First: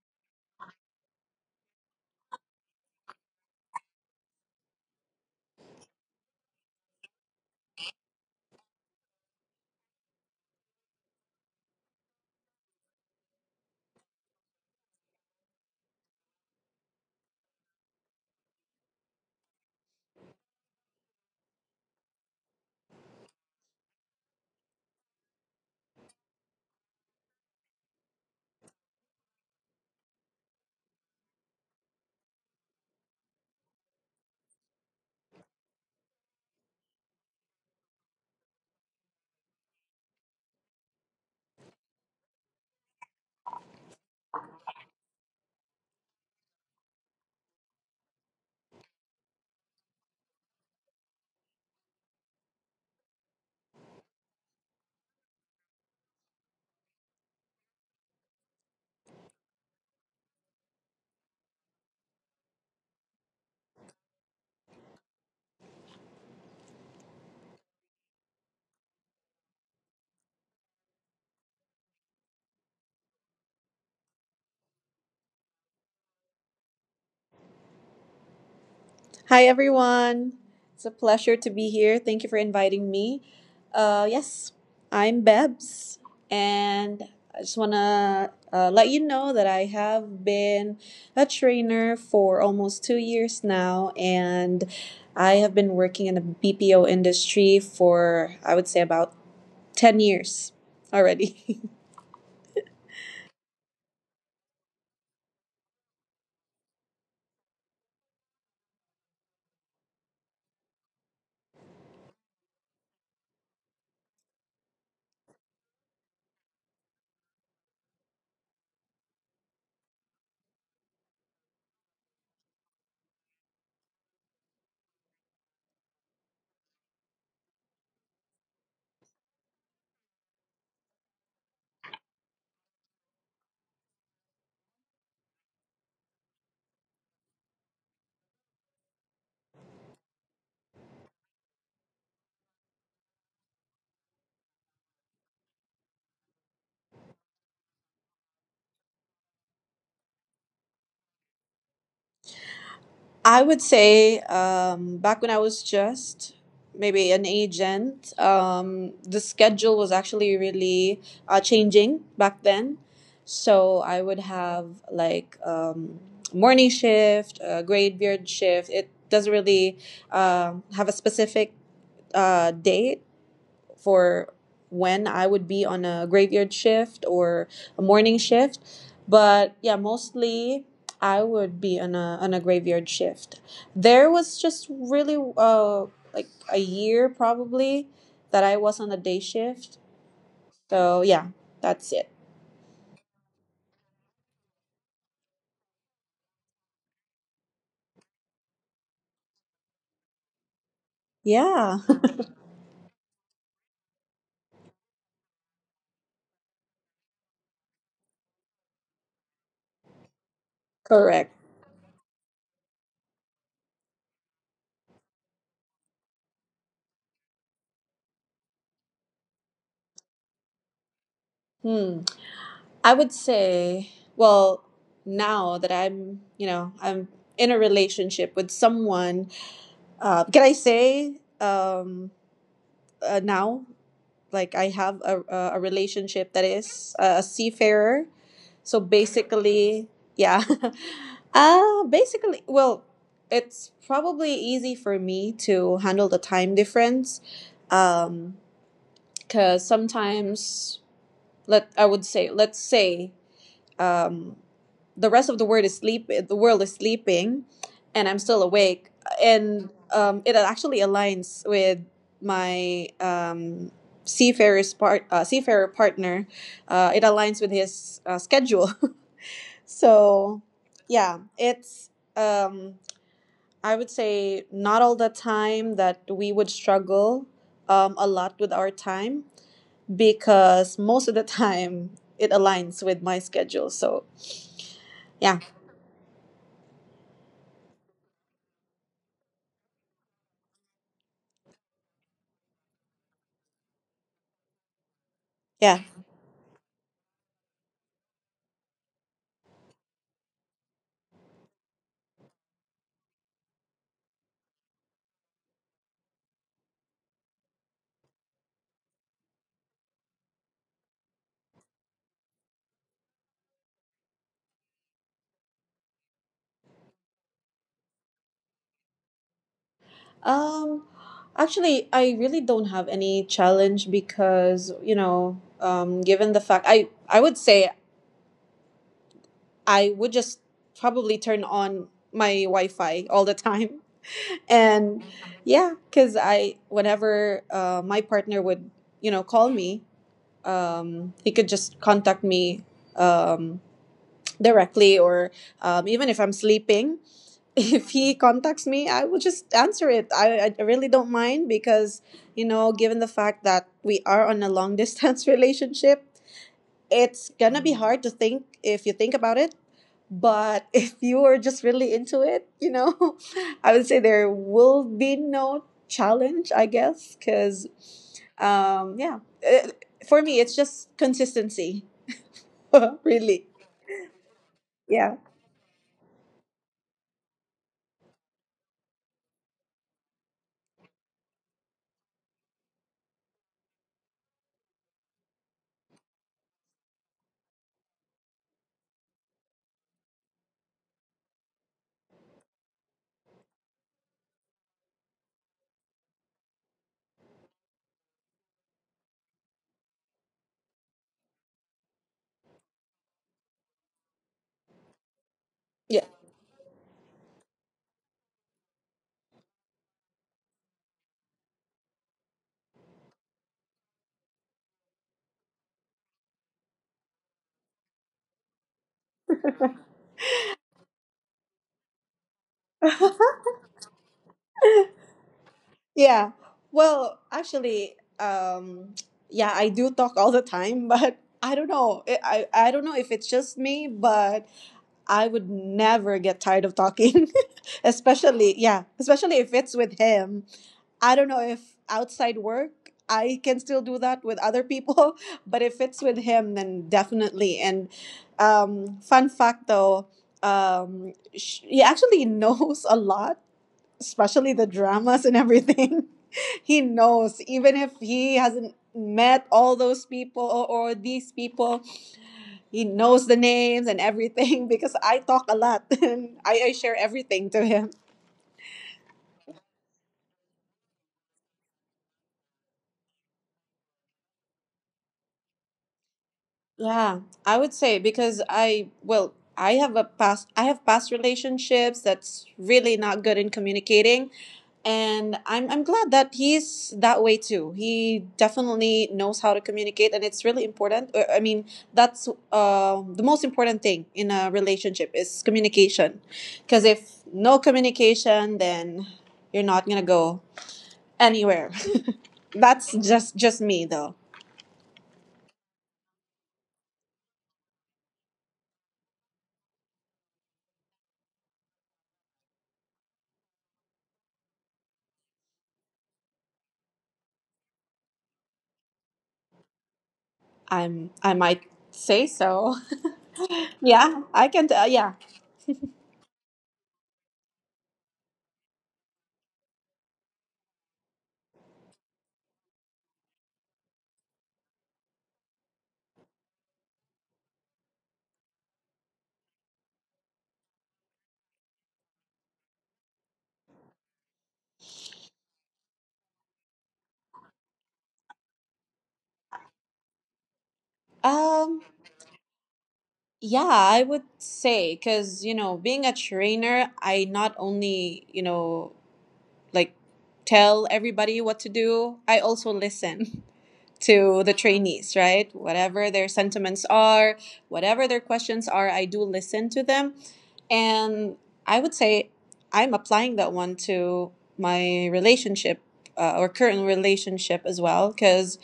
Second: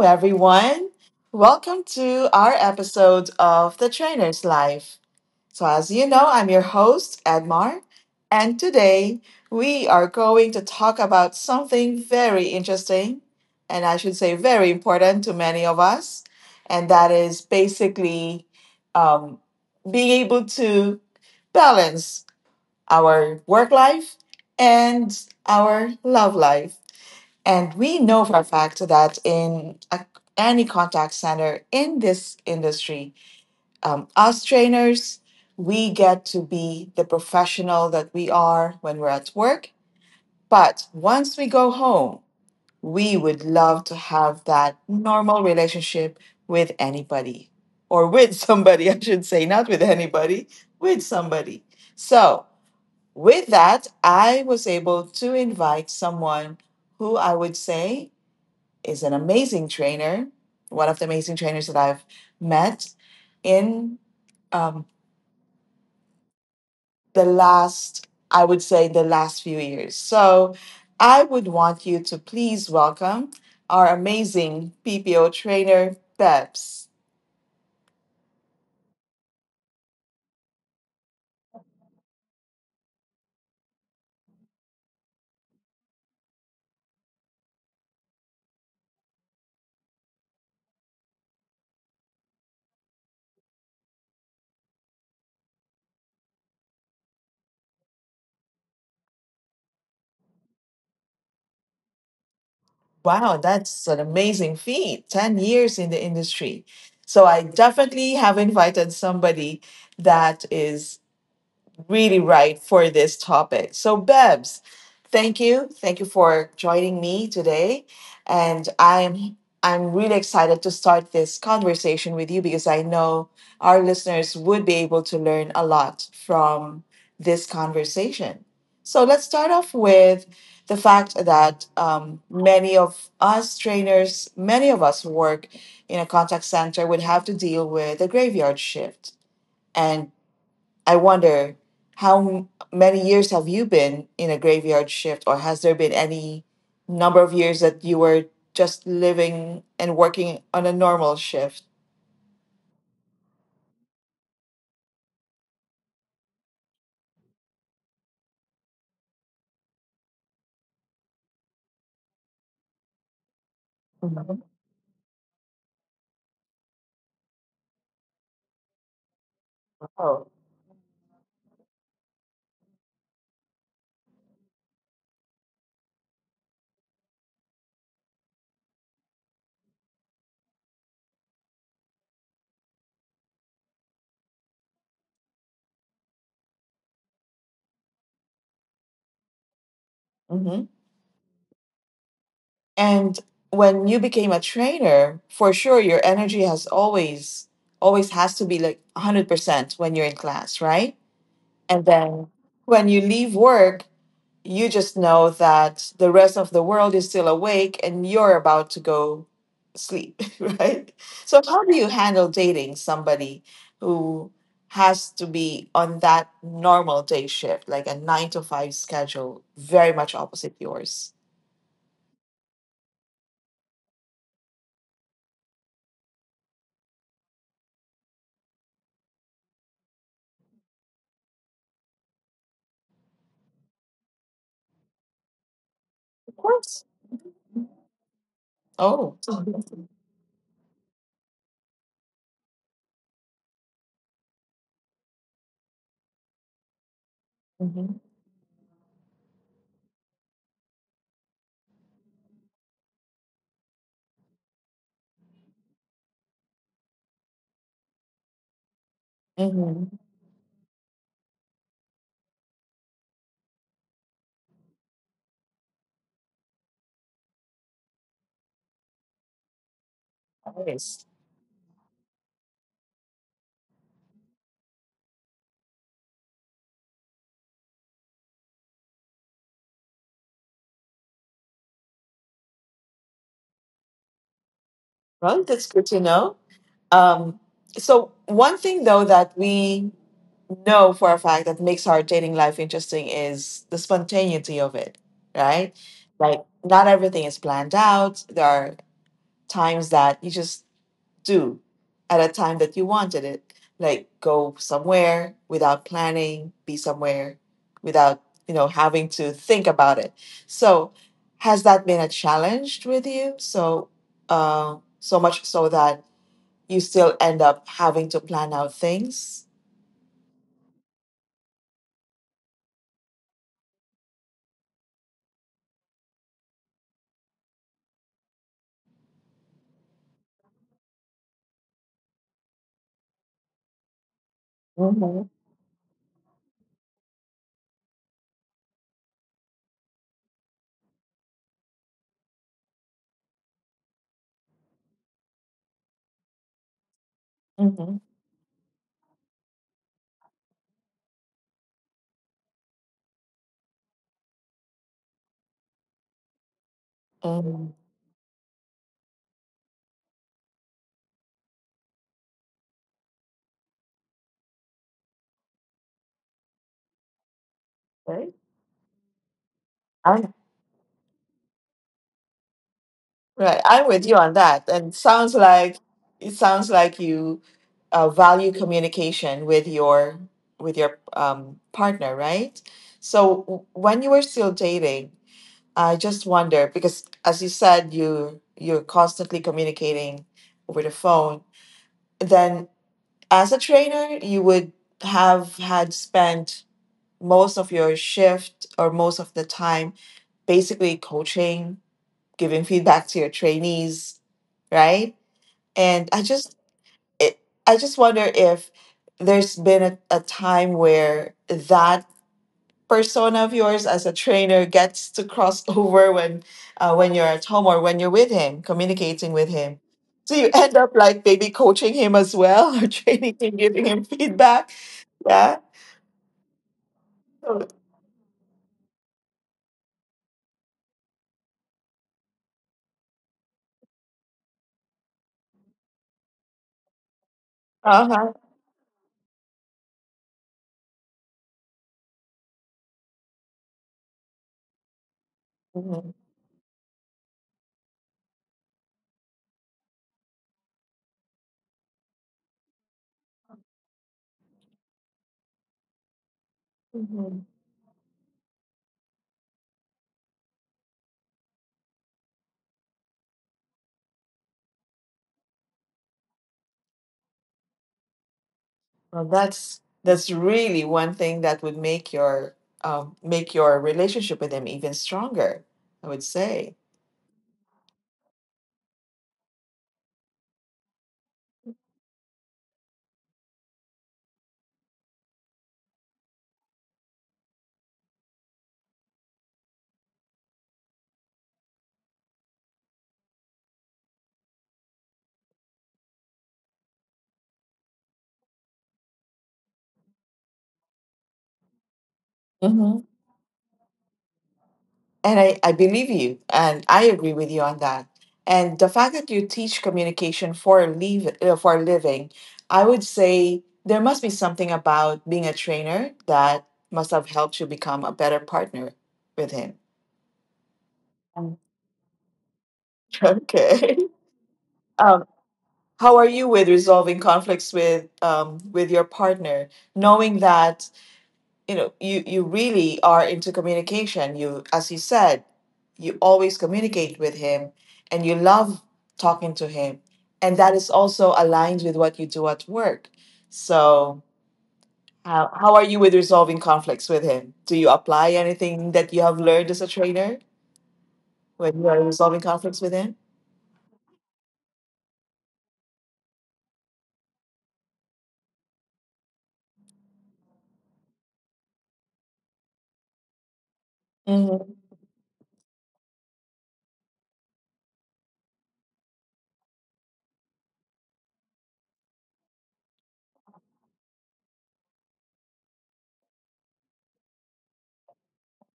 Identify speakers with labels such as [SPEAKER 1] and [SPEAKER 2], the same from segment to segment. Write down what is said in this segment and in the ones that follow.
[SPEAKER 1] everyone. Welcome to our episode of The Trainer's Life. So, as you know, I'm your host, Edmar, and today we are going to talk about something very interesting and I should say very important to many of us, and that is basically um, being able to balance our work life and our love life. And we know for a fact that in any contact center in this industry, us trainers, we get to be the professional that we are when we're at work. But once we go home, we would love to have that normal relationship with anybody or with somebody, I should say, not with anybody, with somebody. So, with that, I was able to invite someone who I would say is an amazing trainer, one of the amazing trainers that I've met in um, the last, I would say, the last few years. So I would want you to please welcome our amazing PPO trainer, Peps.
[SPEAKER 2] Hi, everyone. It's a pleasure to be here. Thank you for inviting me. Yes, I'm Bebs, and I just want to let you know that I have been a trainer for almost 2 years now, and I have been working in the BPO industry for, I would say, about 10 years already.
[SPEAKER 1] Wow, that's an amazing feat, 10 years in the industry. So I definitely have invited somebody that is really right for this topic. So, Bebs, thank you for joining me today, and I'm really excited to start this conversation with you because I know our listeners would be able to learn a lot from this conversation. So, let's start off with the fact that many of us trainers, many of us who work in a contact center, would have to deal with a graveyard shift. I wonder how many years have you been in a graveyard shift, or has there been any number of years that you were just living and working on a normal shift?
[SPEAKER 2] I would say back when I was just maybe an agent, the schedule was actually really changing back then. So I would
[SPEAKER 1] Mhm.
[SPEAKER 2] have like morning shift, graveyard shift. It doesn't really
[SPEAKER 1] Oh.
[SPEAKER 2] have a specific date for when I would be on a graveyard shift or a morning shift. But yeah, mostly I would be on a graveyard shift. There was just really like a year probably that I was on a day shift.
[SPEAKER 1] Hmm.
[SPEAKER 2] So yeah, that's it.
[SPEAKER 1] And when you became a trainer, for sure your energy has always has to be like 100% when you're in class, right?
[SPEAKER 2] Yeah,
[SPEAKER 1] And then when you leave work, you just know that the rest of the world is still awake and you're about to go sleep, right?
[SPEAKER 2] correct.
[SPEAKER 1] So, how do you handle dating somebody who has to be on that normal day shift, like a nine to five schedule, very much opposite yours?
[SPEAKER 2] Hmm. I would say, well, now that I'm in a relationship with someone, can I say, now, like I have a relationship
[SPEAKER 1] Of
[SPEAKER 2] that
[SPEAKER 1] course.
[SPEAKER 2] is a seafarer, so
[SPEAKER 1] Oh.
[SPEAKER 2] basically, yeah. Basically, well, it's probably easy for me to handle the time difference,
[SPEAKER 1] Mm-hmm.
[SPEAKER 2] um because sometimes, let I would say, let's say, um, the world is sleeping, and I'm still awake, and
[SPEAKER 1] Mm-hmm.
[SPEAKER 2] it actually aligns with my, seafarer partner. It aligns with his schedule. So
[SPEAKER 1] Nice.
[SPEAKER 2] yeah, it's, um, I would say, not all the time that we would struggle a lot with our time, because most of the time it aligns with my schedule, so yeah,
[SPEAKER 1] Well, that's good to know. Um, so, one thing though that we know for a fact that makes our dating life interesting is the spontaneity of it, right?
[SPEAKER 2] yeah.
[SPEAKER 1] Like, not everything is planned out. There are times that you just do at a time that you wanted it. Like, go somewhere without planning, be somewhere without, you know, having to think about it. So, has that been a challenge with you? So, so much so that you still end up having to plan out things?
[SPEAKER 2] Um, Actually, I really don't have any challenge because, you know, given the fact, I would say, I would just probably turn on my Wi-Fi all the time, and
[SPEAKER 1] Mhm,
[SPEAKER 2] yeah, because I whenever my partner would call me, he could just contact me um directly, or even if I'm sleeping. If
[SPEAKER 1] mhm,
[SPEAKER 2] he contacts me, I will just answer it. I really don't mind because, given the fact that we are on a long distance relationship, it's gonna
[SPEAKER 1] mhm.
[SPEAKER 2] be hard to think, if you think about it. But if you are just really into it, I would say there will be no challenge, I guess, because,
[SPEAKER 1] Right.
[SPEAKER 2] yeah. For
[SPEAKER 1] I'm
[SPEAKER 2] me, it's just consistency. Really.
[SPEAKER 1] right. I'm with you on that. And
[SPEAKER 2] Yeah.
[SPEAKER 1] sounds like it sounds like you value communication with your partner, right? So when you were still dating, I just wonder because as you said, you you're constantly communicating over the phone. Then as a trainer, you would have had spent most of your shift or most of the time basically coaching, giving feedback to your trainees, right? And it, I just wonder if there's been a time where that persona of yours as a trainer gets to cross over when you're at home or when you're with him, communicating with him. So you end up like maybe coaching him as well or training him, giving him feedback. Yeah.
[SPEAKER 2] Yeah. Well, actually, um, yeah, I do talk all the time, but I don't know. I don't know if it's just me, but I would never get tired of talking,
[SPEAKER 1] Uh
[SPEAKER 2] especially, yeah, especially if it's with him. I don't know if outside work I can still do that with other people, but if it's with him, then definitely. And fun fact though, he actually knows a lot, especially the dramas and everything. He knows,
[SPEAKER 1] huh.
[SPEAKER 2] even if he hasn't met all those people, or these people, he knows the names and everything, because I talk a lot and I share everything to him.
[SPEAKER 1] Well, that's really one thing that would make your relationship with them even stronger. I would say.
[SPEAKER 2] Yeah, I would say because I well, I have past relationships that's really not good in communicating, and I'm glad that he's that way too. He definitely knows how to communicate and it's really important. I mean, that's the most important thing in a relationship is communication. Cuz if no communication, then you're not going to go anywhere. That's
[SPEAKER 1] Mhm.
[SPEAKER 2] just me though.
[SPEAKER 1] And I believe you, and I agree with you on that. And the fact that you teach communication for a leave for a living, I would say there must be something about being a trainer that must have helped you become a better partner with him.
[SPEAKER 2] I
[SPEAKER 1] Um,
[SPEAKER 2] might say so.
[SPEAKER 1] Okay.
[SPEAKER 2] Yeah, I can tell. Yeah.
[SPEAKER 1] Um, how are you with resolving conflicts with your partner, knowing that you know you really are into communication you, as you said, you always communicate with him and you love talking to him, and that is also aligned with what you do at work? So, how are you with resolving conflicts with him? Do you apply anything that you have learned as a trainer when you
[SPEAKER 2] Um,
[SPEAKER 1] are resolving conflicts with him?
[SPEAKER 2] yeah, I would say because, being a trainer, I not only, like, tell everybody what to do, I also listen to the
[SPEAKER 1] Mhm,
[SPEAKER 2] trainees, right? Whatever their sentiments are, whatever their questions are, I do listen to them. And I would say I'm applying that one to my relationship, or current relationship, as well, because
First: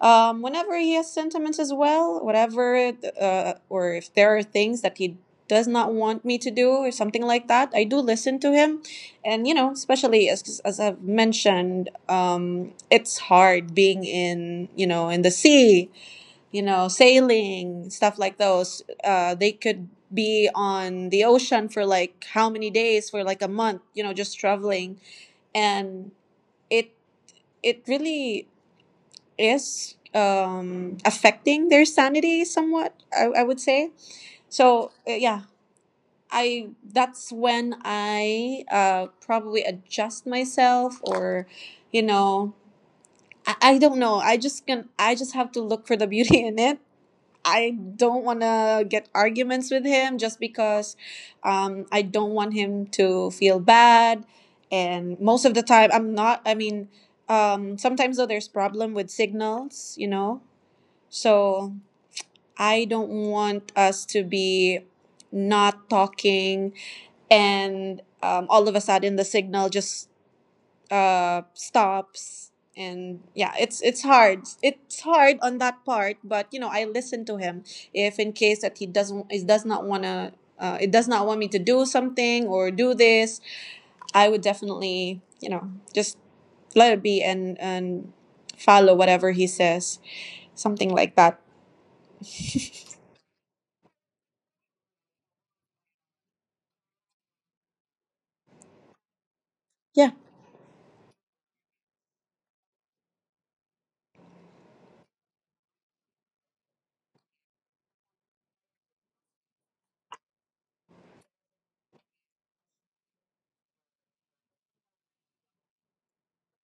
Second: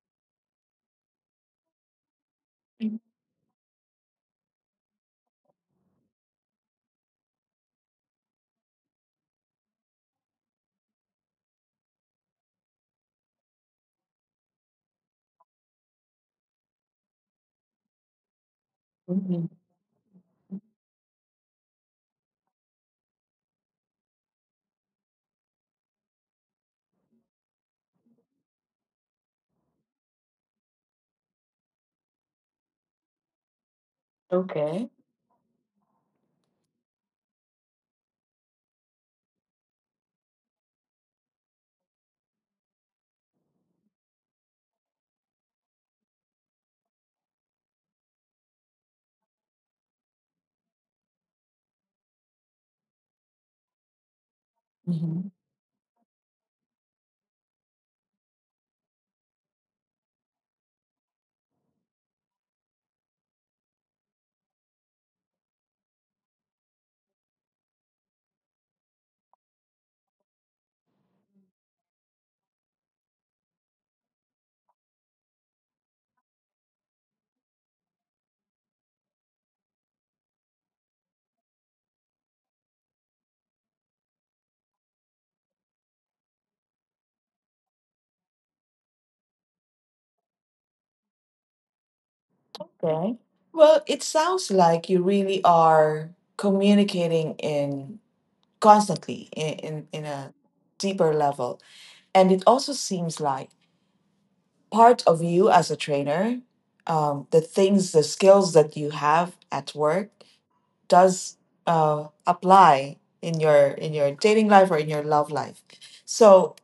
[SPEAKER 2] Whenever he has sentiments as well, whatever, or if there are things that he does not want me to do or something like that, I do listen to him. And, you know, especially as I've mentioned, it's hard being in the sea, sailing, stuff like those.
[SPEAKER 1] mhm.
[SPEAKER 2] They could be on the ocean for like how many days, for like a month, just traveling. And it, it really is, affecting their sanity somewhat, I would say
[SPEAKER 1] Okay.
[SPEAKER 2] so. Yeah, I that's when I probably adjust myself, or you know, I don't know. I just can. I just have to look for the beauty in it. I don't want to get arguments with him, just because I don't want him to feel bad. And
[SPEAKER 1] Mhm.
[SPEAKER 2] most of the time, I'm not. I mean, sometimes though, there's problem with signals, so I don't want us to be not talking, and all of a sudden the signal just stops. And yeah, it's hard. It's hard on that part, but I listen to him, if in case that he does not want to, it does not want me to do something or do this, I would definitely, just let it be, and follow whatever he says, something like that.
[SPEAKER 1] Okay. Well, it sounds like you really are communicating in constantly, in
[SPEAKER 2] Yeah.
[SPEAKER 1] a deeper level. And it also seems like part of you as a trainer, the things, the skills that you have at work does apply in your dating life or in your love life. So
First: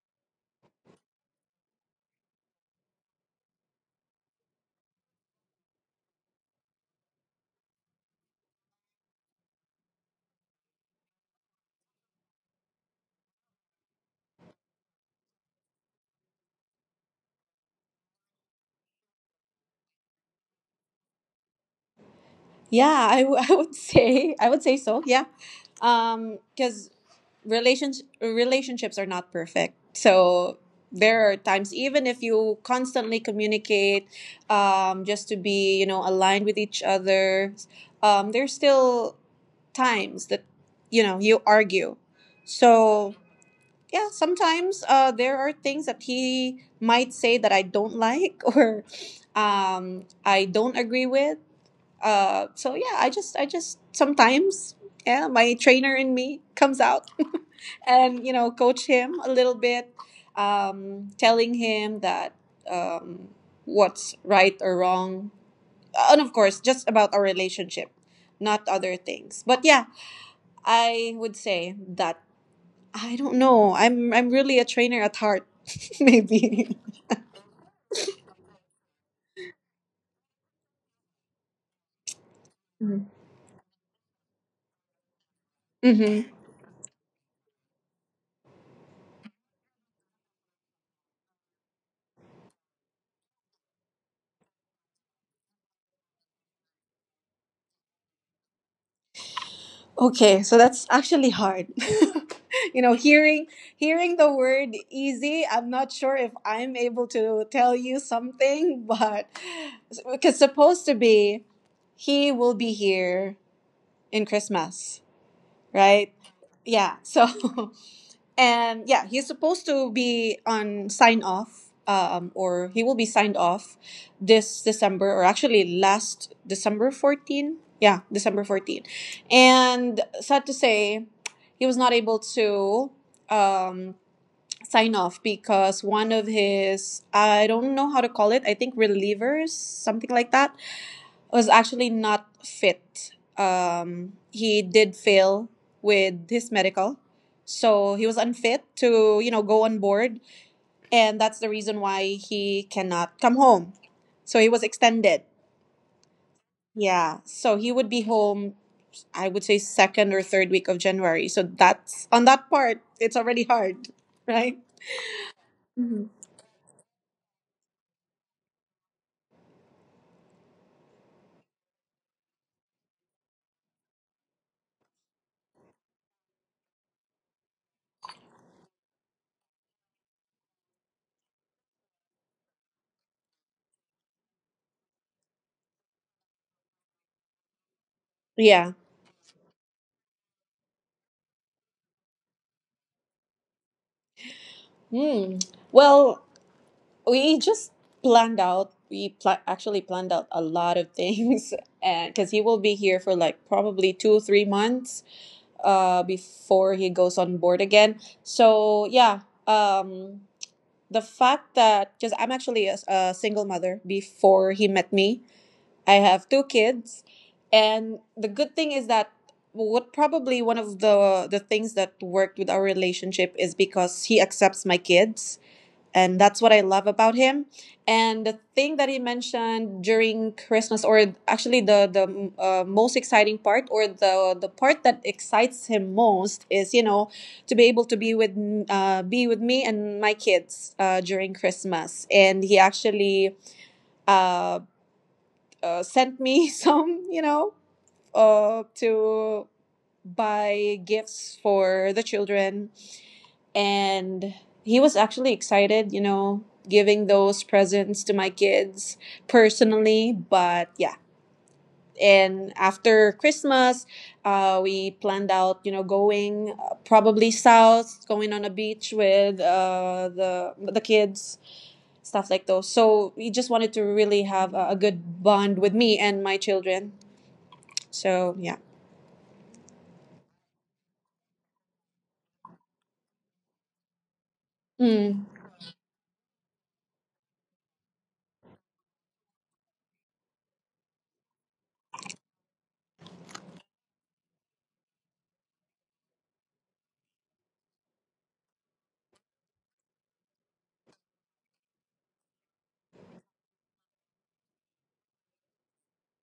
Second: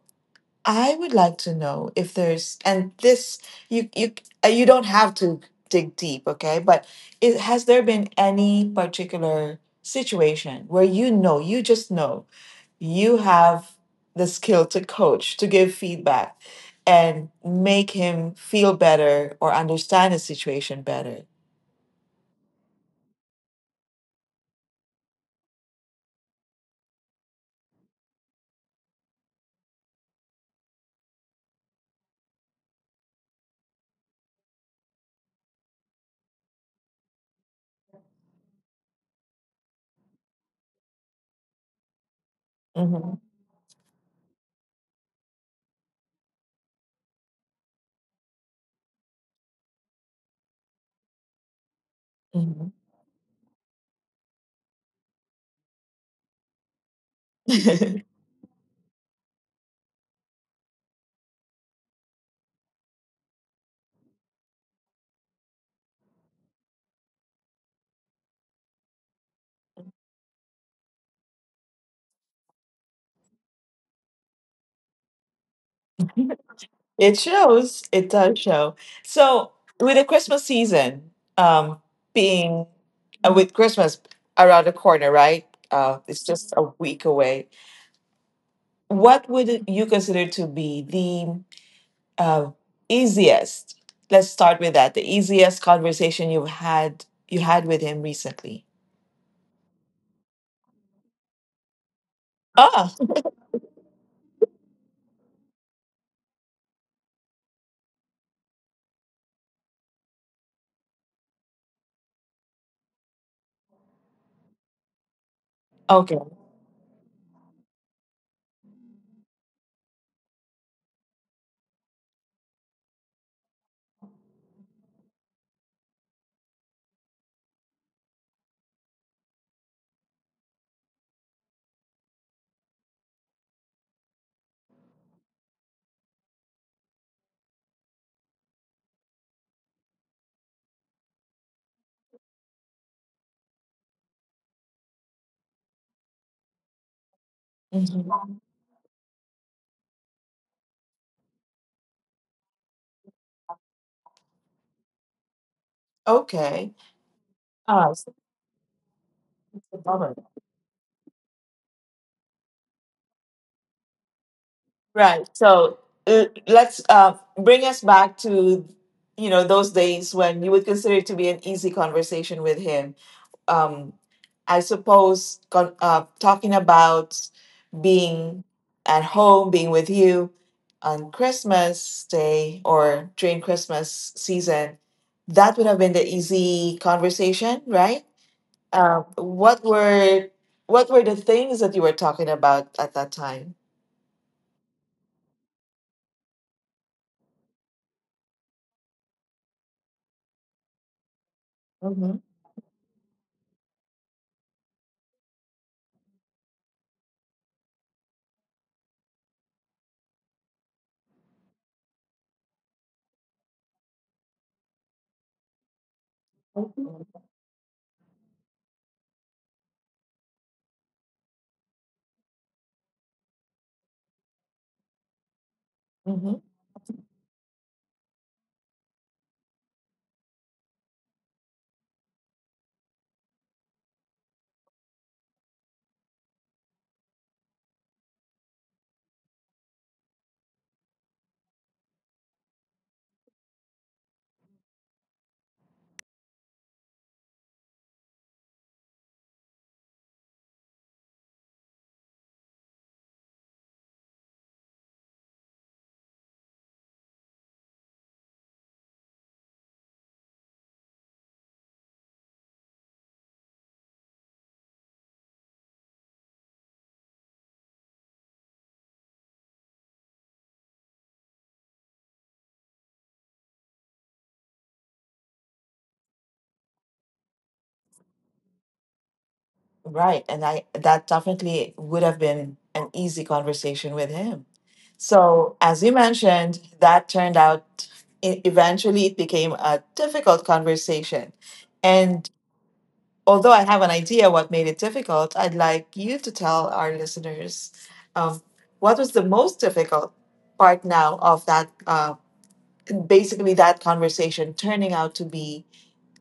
[SPEAKER 1] I would like to know if there's and this you you you don't have to dig deep, okay? But it, has there been any particular situation where you know, you just know you have the skill to coach, to give feedback and make him feel better or understand the situation better?
[SPEAKER 2] Yeah, I would say so. Yeah, because relationships are not perfect. So there are times, even if you constantly communicate, just to be, aligned with each other, there's still times that you argue. So
[SPEAKER 1] Mhm,
[SPEAKER 2] yeah, sometimes there are things that he might say that I don't like, or I don't agree with, so
[SPEAKER 1] mhm.
[SPEAKER 2] yeah, I just sometimes, yeah, my trainer in me comes out, and coach him a little bit, telling him that, um, what's right or wrong, and of course just about our relationship, not other things. But yeah, I would say that, I don't know, I'm really a trainer at heart, maybe.
[SPEAKER 1] It shows. It does show. So, with the Christmas season um, being
[SPEAKER 2] Mhm.
[SPEAKER 1] with Christmas around the corner, right?
[SPEAKER 2] Mhm.
[SPEAKER 1] It's just a week away. What would you consider to be the uh, easiest let's start with that, the easiest conversation you had with him recently?
[SPEAKER 2] Okay, so that's actually hard. you know,
[SPEAKER 1] Ah.
[SPEAKER 2] hearing hearing the word easy, I'm not sure if I'm able to tell you something, but because supposed to be, he will be here in Christmas, right?
[SPEAKER 1] Okay.
[SPEAKER 2] Yeah. So And yeah, he's supposed to be on sign off, or he will be signed off this December, or actually last December 14. Yeah, December 14. And sad to say, he was not able to, um, sign off, because one of his, I don't know how to call it, I think relievers, something like that, was actually not fit. He did fail with his medical, so he was
[SPEAKER 1] Mhm.
[SPEAKER 2] unfit to go on board, and that's the reason why he cannot come home. So he was extended.
[SPEAKER 1] Okay.
[SPEAKER 2] Yeah, so he would
[SPEAKER 1] Ah.
[SPEAKER 2] be home, I would say, second or third week of January. So that's on that part, it's already hard, right?
[SPEAKER 1] Right. So,
[SPEAKER 2] Mhm.
[SPEAKER 1] let's bring us back to you know those days when you would consider it to be an easy conversation with him. Um, I suppose talking about being at home, being with you on Christmas Day or during Christmas season, that would have been the easy conversation, right?
[SPEAKER 2] Yeah.
[SPEAKER 1] Um, what were what were the things that you were talking about at that time?
[SPEAKER 2] Hmm. Well, we just planned out we pla- actually planned out a lot of things, and
[SPEAKER 1] Mm-hmm.
[SPEAKER 2] because he will be here for like probably 2 or 3 months before he goes on board again, so yeah, um the fact that, because I'm actually a single mother before he met me, I have two kids.
[SPEAKER 1] Mm-hmm.
[SPEAKER 2] And the good thing is that, what probably, one of the things that worked with our relationship is because he accepts my kids, and
[SPEAKER 1] Mm-hmm.
[SPEAKER 2] that's what I love about him. And the thing that he mentioned during Christmas, or actually the most exciting part, or the part that excites him most, is to be able to be with me and my kids during Christmas. And he actually, uh, sent me some, to buy gifts for the children, and he was actually excited, giving those presents to my kids personally. But yeah, and after Christmas, we planned out, going probably south, going on a beach with the kids, stuff like those. So we just wanted to really have a good bond with me and my children. So yeah.
[SPEAKER 1] Right, and I that definitely would have been an easy conversation with him.
[SPEAKER 2] Mm.
[SPEAKER 1] So, as you mentioned, that turned out eventually it became a difficult conversation, and although I have an idea what made it difficult, I'd like you to tell our listeners um, what was the most difficult part now of basically, that conversation turning out to be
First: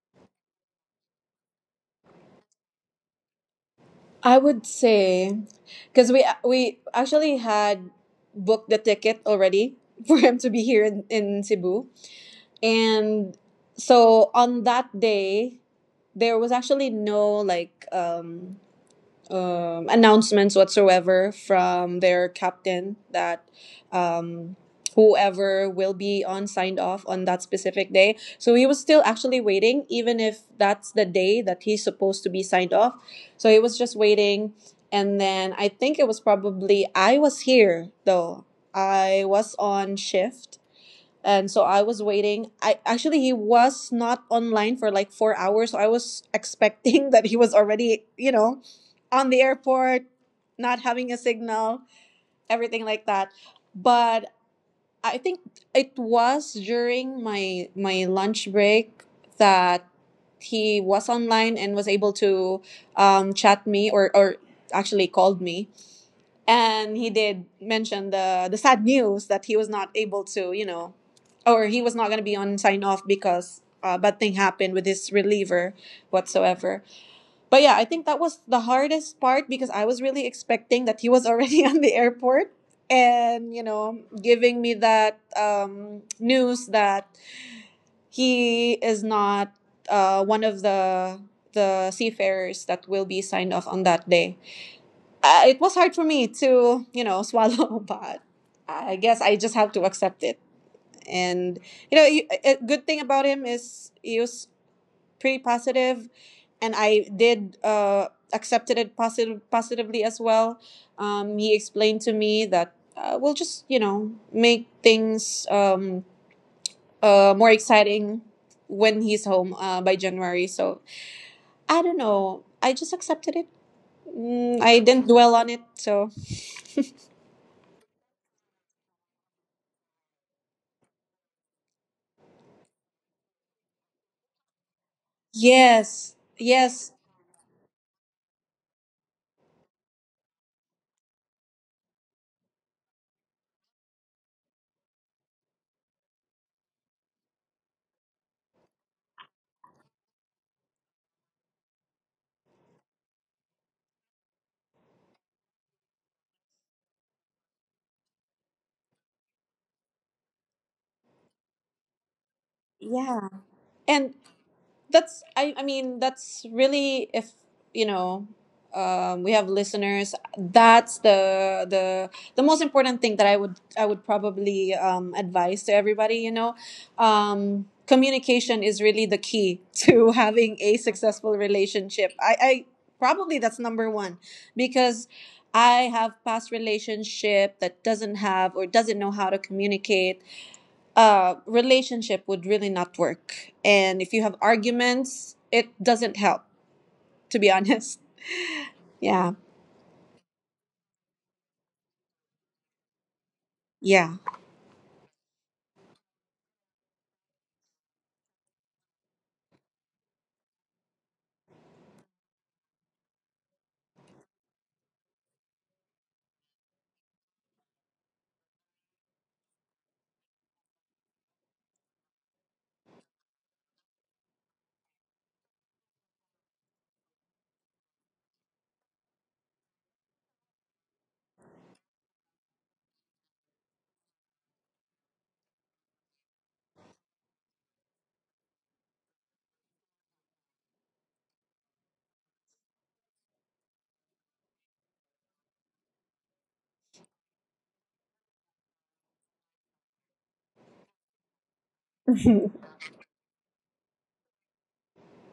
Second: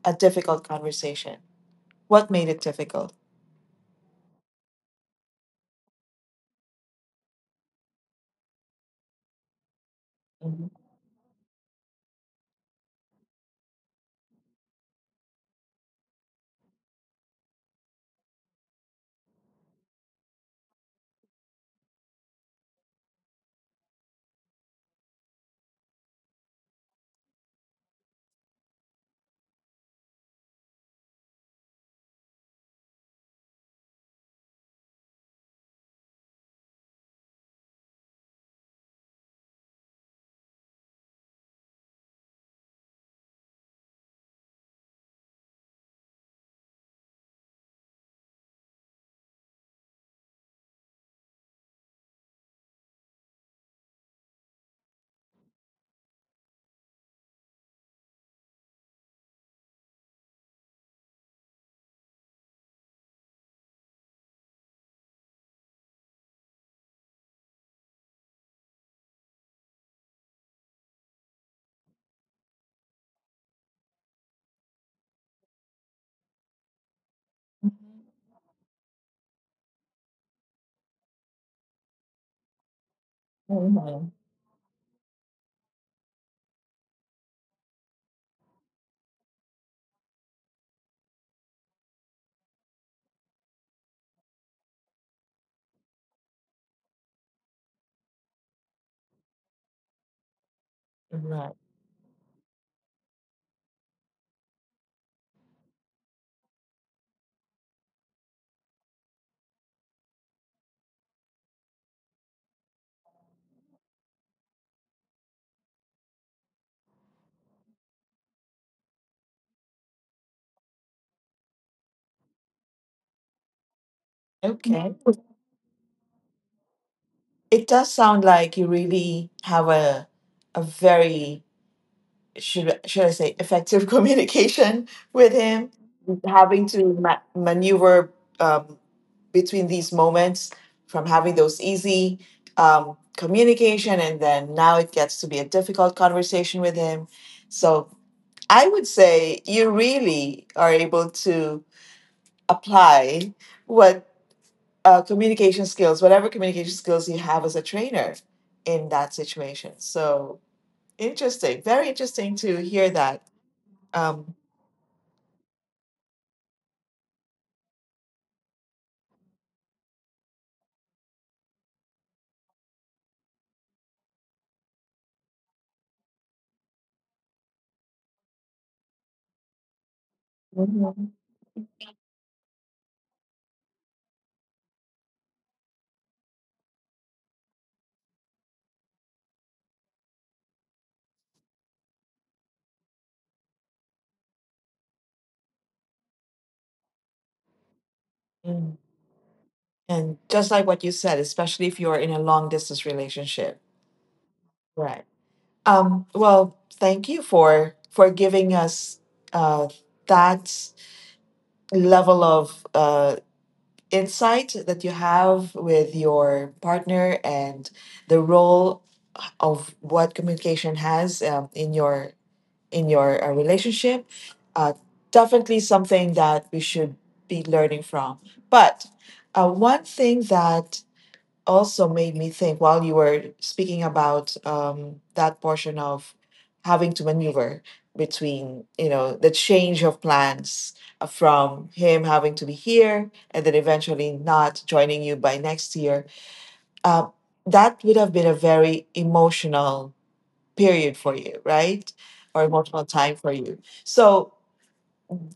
[SPEAKER 1] a difficult conversation. What made it difficult?
[SPEAKER 2] I would say because we actually had booked the ticket already for him to be
[SPEAKER 1] Mhm.
[SPEAKER 2] here in Cebu. And so on that day, there was actually no like announcements whatsoever from their captain that, um, whoever will be on signed off on that specific day. So he was still actually waiting, even if that's the day that he's supposed to be signed off. So he was just waiting. And then I think it was probably, I was here though. I was on shift, and so I was waiting. I actually, he was not online for like 4 hours, so I was expecting that he was already, you know, on the airport, not having a signal, everything like that. But I think it was during my lunch break that he was online and was able to chat me or actually called me. And he did mention the sad news that he was not able to, you know, or he was not going to be on sign off because a bad thing happened with his reliever whatsoever. But yeah, I think that was the hardest part because I was really expecting that he was already on the airport and, you know,
[SPEAKER 1] Mhm.
[SPEAKER 2] giving me that news that he is not one of the seafarers that will be signed off on that day. It was hard for me to, you know, swallow but I guess I just have to accept it.
[SPEAKER 1] Right.
[SPEAKER 2] And, you know, a good thing about him is he was pretty positive, and I did accepted it positively as well. He explained to me that we'll just, you know, make things more exciting when he's home by January. So I don't know, I just accepted it. I
[SPEAKER 1] Okay.
[SPEAKER 2] didn't dwell on it. So
[SPEAKER 1] It does sound like you really have a very should I say effective communication with him,
[SPEAKER 2] yes,
[SPEAKER 1] having to
[SPEAKER 2] yes,
[SPEAKER 1] maneuver um, between these moments, from having those easy communication and then now it gets to be a difficult conversation with him. So I would say you really are able to apply what communication skills, whatever communication skills you have as a trainer in that situation. So, interesting, very interesting to hear that.
[SPEAKER 2] yeah. And
[SPEAKER 1] Um,
[SPEAKER 2] that's, I mean, that's really if, you know, we have listeners. That's the the most important thing that I would probably advise to everybody. You know, communication is really the key to having a
[SPEAKER 1] Mhm.
[SPEAKER 2] successful relationship. I probably that's number one, because I have past relationship that doesn't have or doesn't know how to communicate. Relationship would really not work. And if you have arguments, it doesn't help, to be honest.
[SPEAKER 1] Mm.
[SPEAKER 2] Yeah.
[SPEAKER 1] And just like what you said, especially if you're in a long distance relationship.
[SPEAKER 2] Yeah.
[SPEAKER 1] Right. Well, thank you for giving us uh, that level of insight that you have with your partner and the role of what communication has in your relationship, uh, definitely something that we should be learning from, but one thing that also made me think while you were speaking about that portion of having to maneuver between you know the change of plans, from him having to be here and then eventually not joining you by next year, uh, that would have been a very emotional period for you, right? Or emotional time for you. So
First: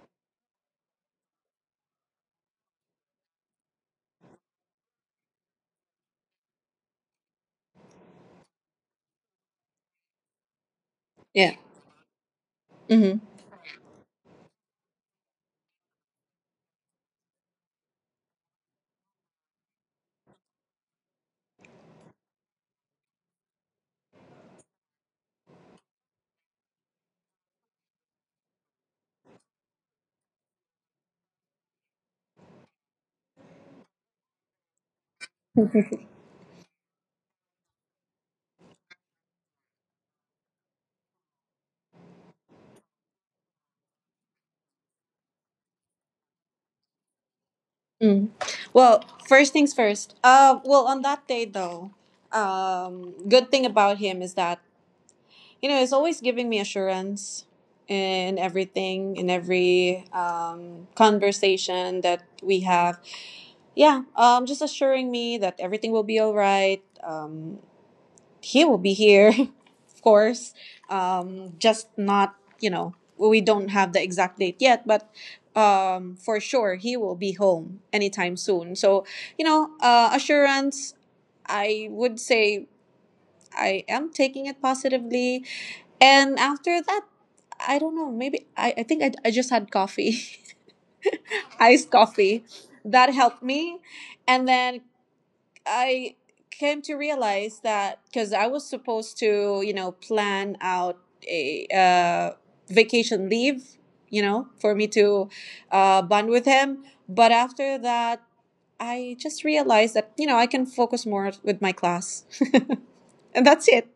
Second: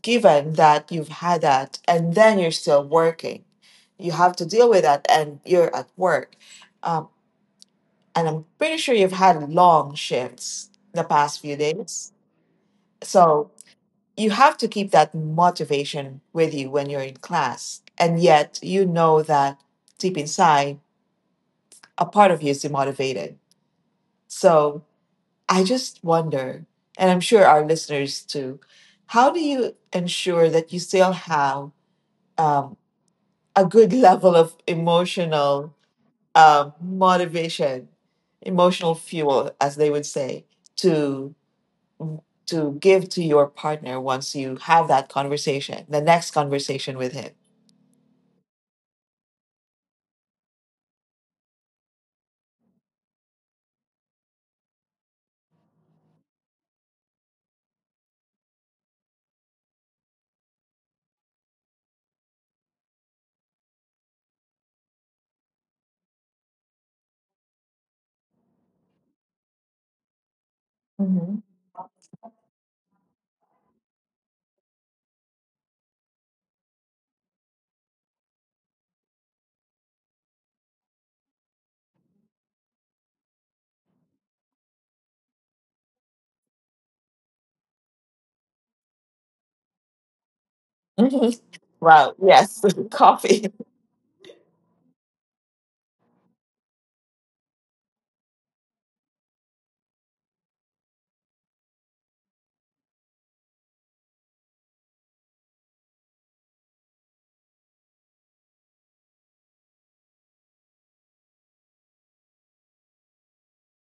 [SPEAKER 1] given that you've had that and then you're still working, you have to deal with that and you're at work. Um, and I'm pretty sure you've had long shifts the past
[SPEAKER 2] Yeah.
[SPEAKER 1] few days.
[SPEAKER 2] Hmm.
[SPEAKER 1] So you have to keep that motivation with you when you're in class. And yet you know that deep inside, a part of you is demotivated. So I just wonder, and I'm sure our listeners too, how do you ensure that you still have um, a good level of emotional motivation, emotional fuel, as they would say, to give to your partner once you have that conversation, the next conversation with him?
[SPEAKER 2] Mm. Well, first things first. Well, on that day though, good thing about him is that, you know, he's always giving me assurance in everything, in every conversation that we have. Yeah, just assuring me that everything will be all right. He will be here, of course.
[SPEAKER 1] Hmm.
[SPEAKER 2] Just not, you know, well, we don't have the exact date yet, but for sure he will be home anytime soon. So, you know, assurance, I would say I am taking it positively. And after that, I don't know, maybe I think I just had coffee, iced
[SPEAKER 1] Wow.
[SPEAKER 2] coffee.
[SPEAKER 1] Yes.
[SPEAKER 2] That helped
[SPEAKER 1] Coffee.
[SPEAKER 2] me. And then I came to realize that because I was supposed to, you know, plan out a vacation leave, you know, for me to bond with him. But after that, I just realized that, you know, I can focus more with my class. And that's it.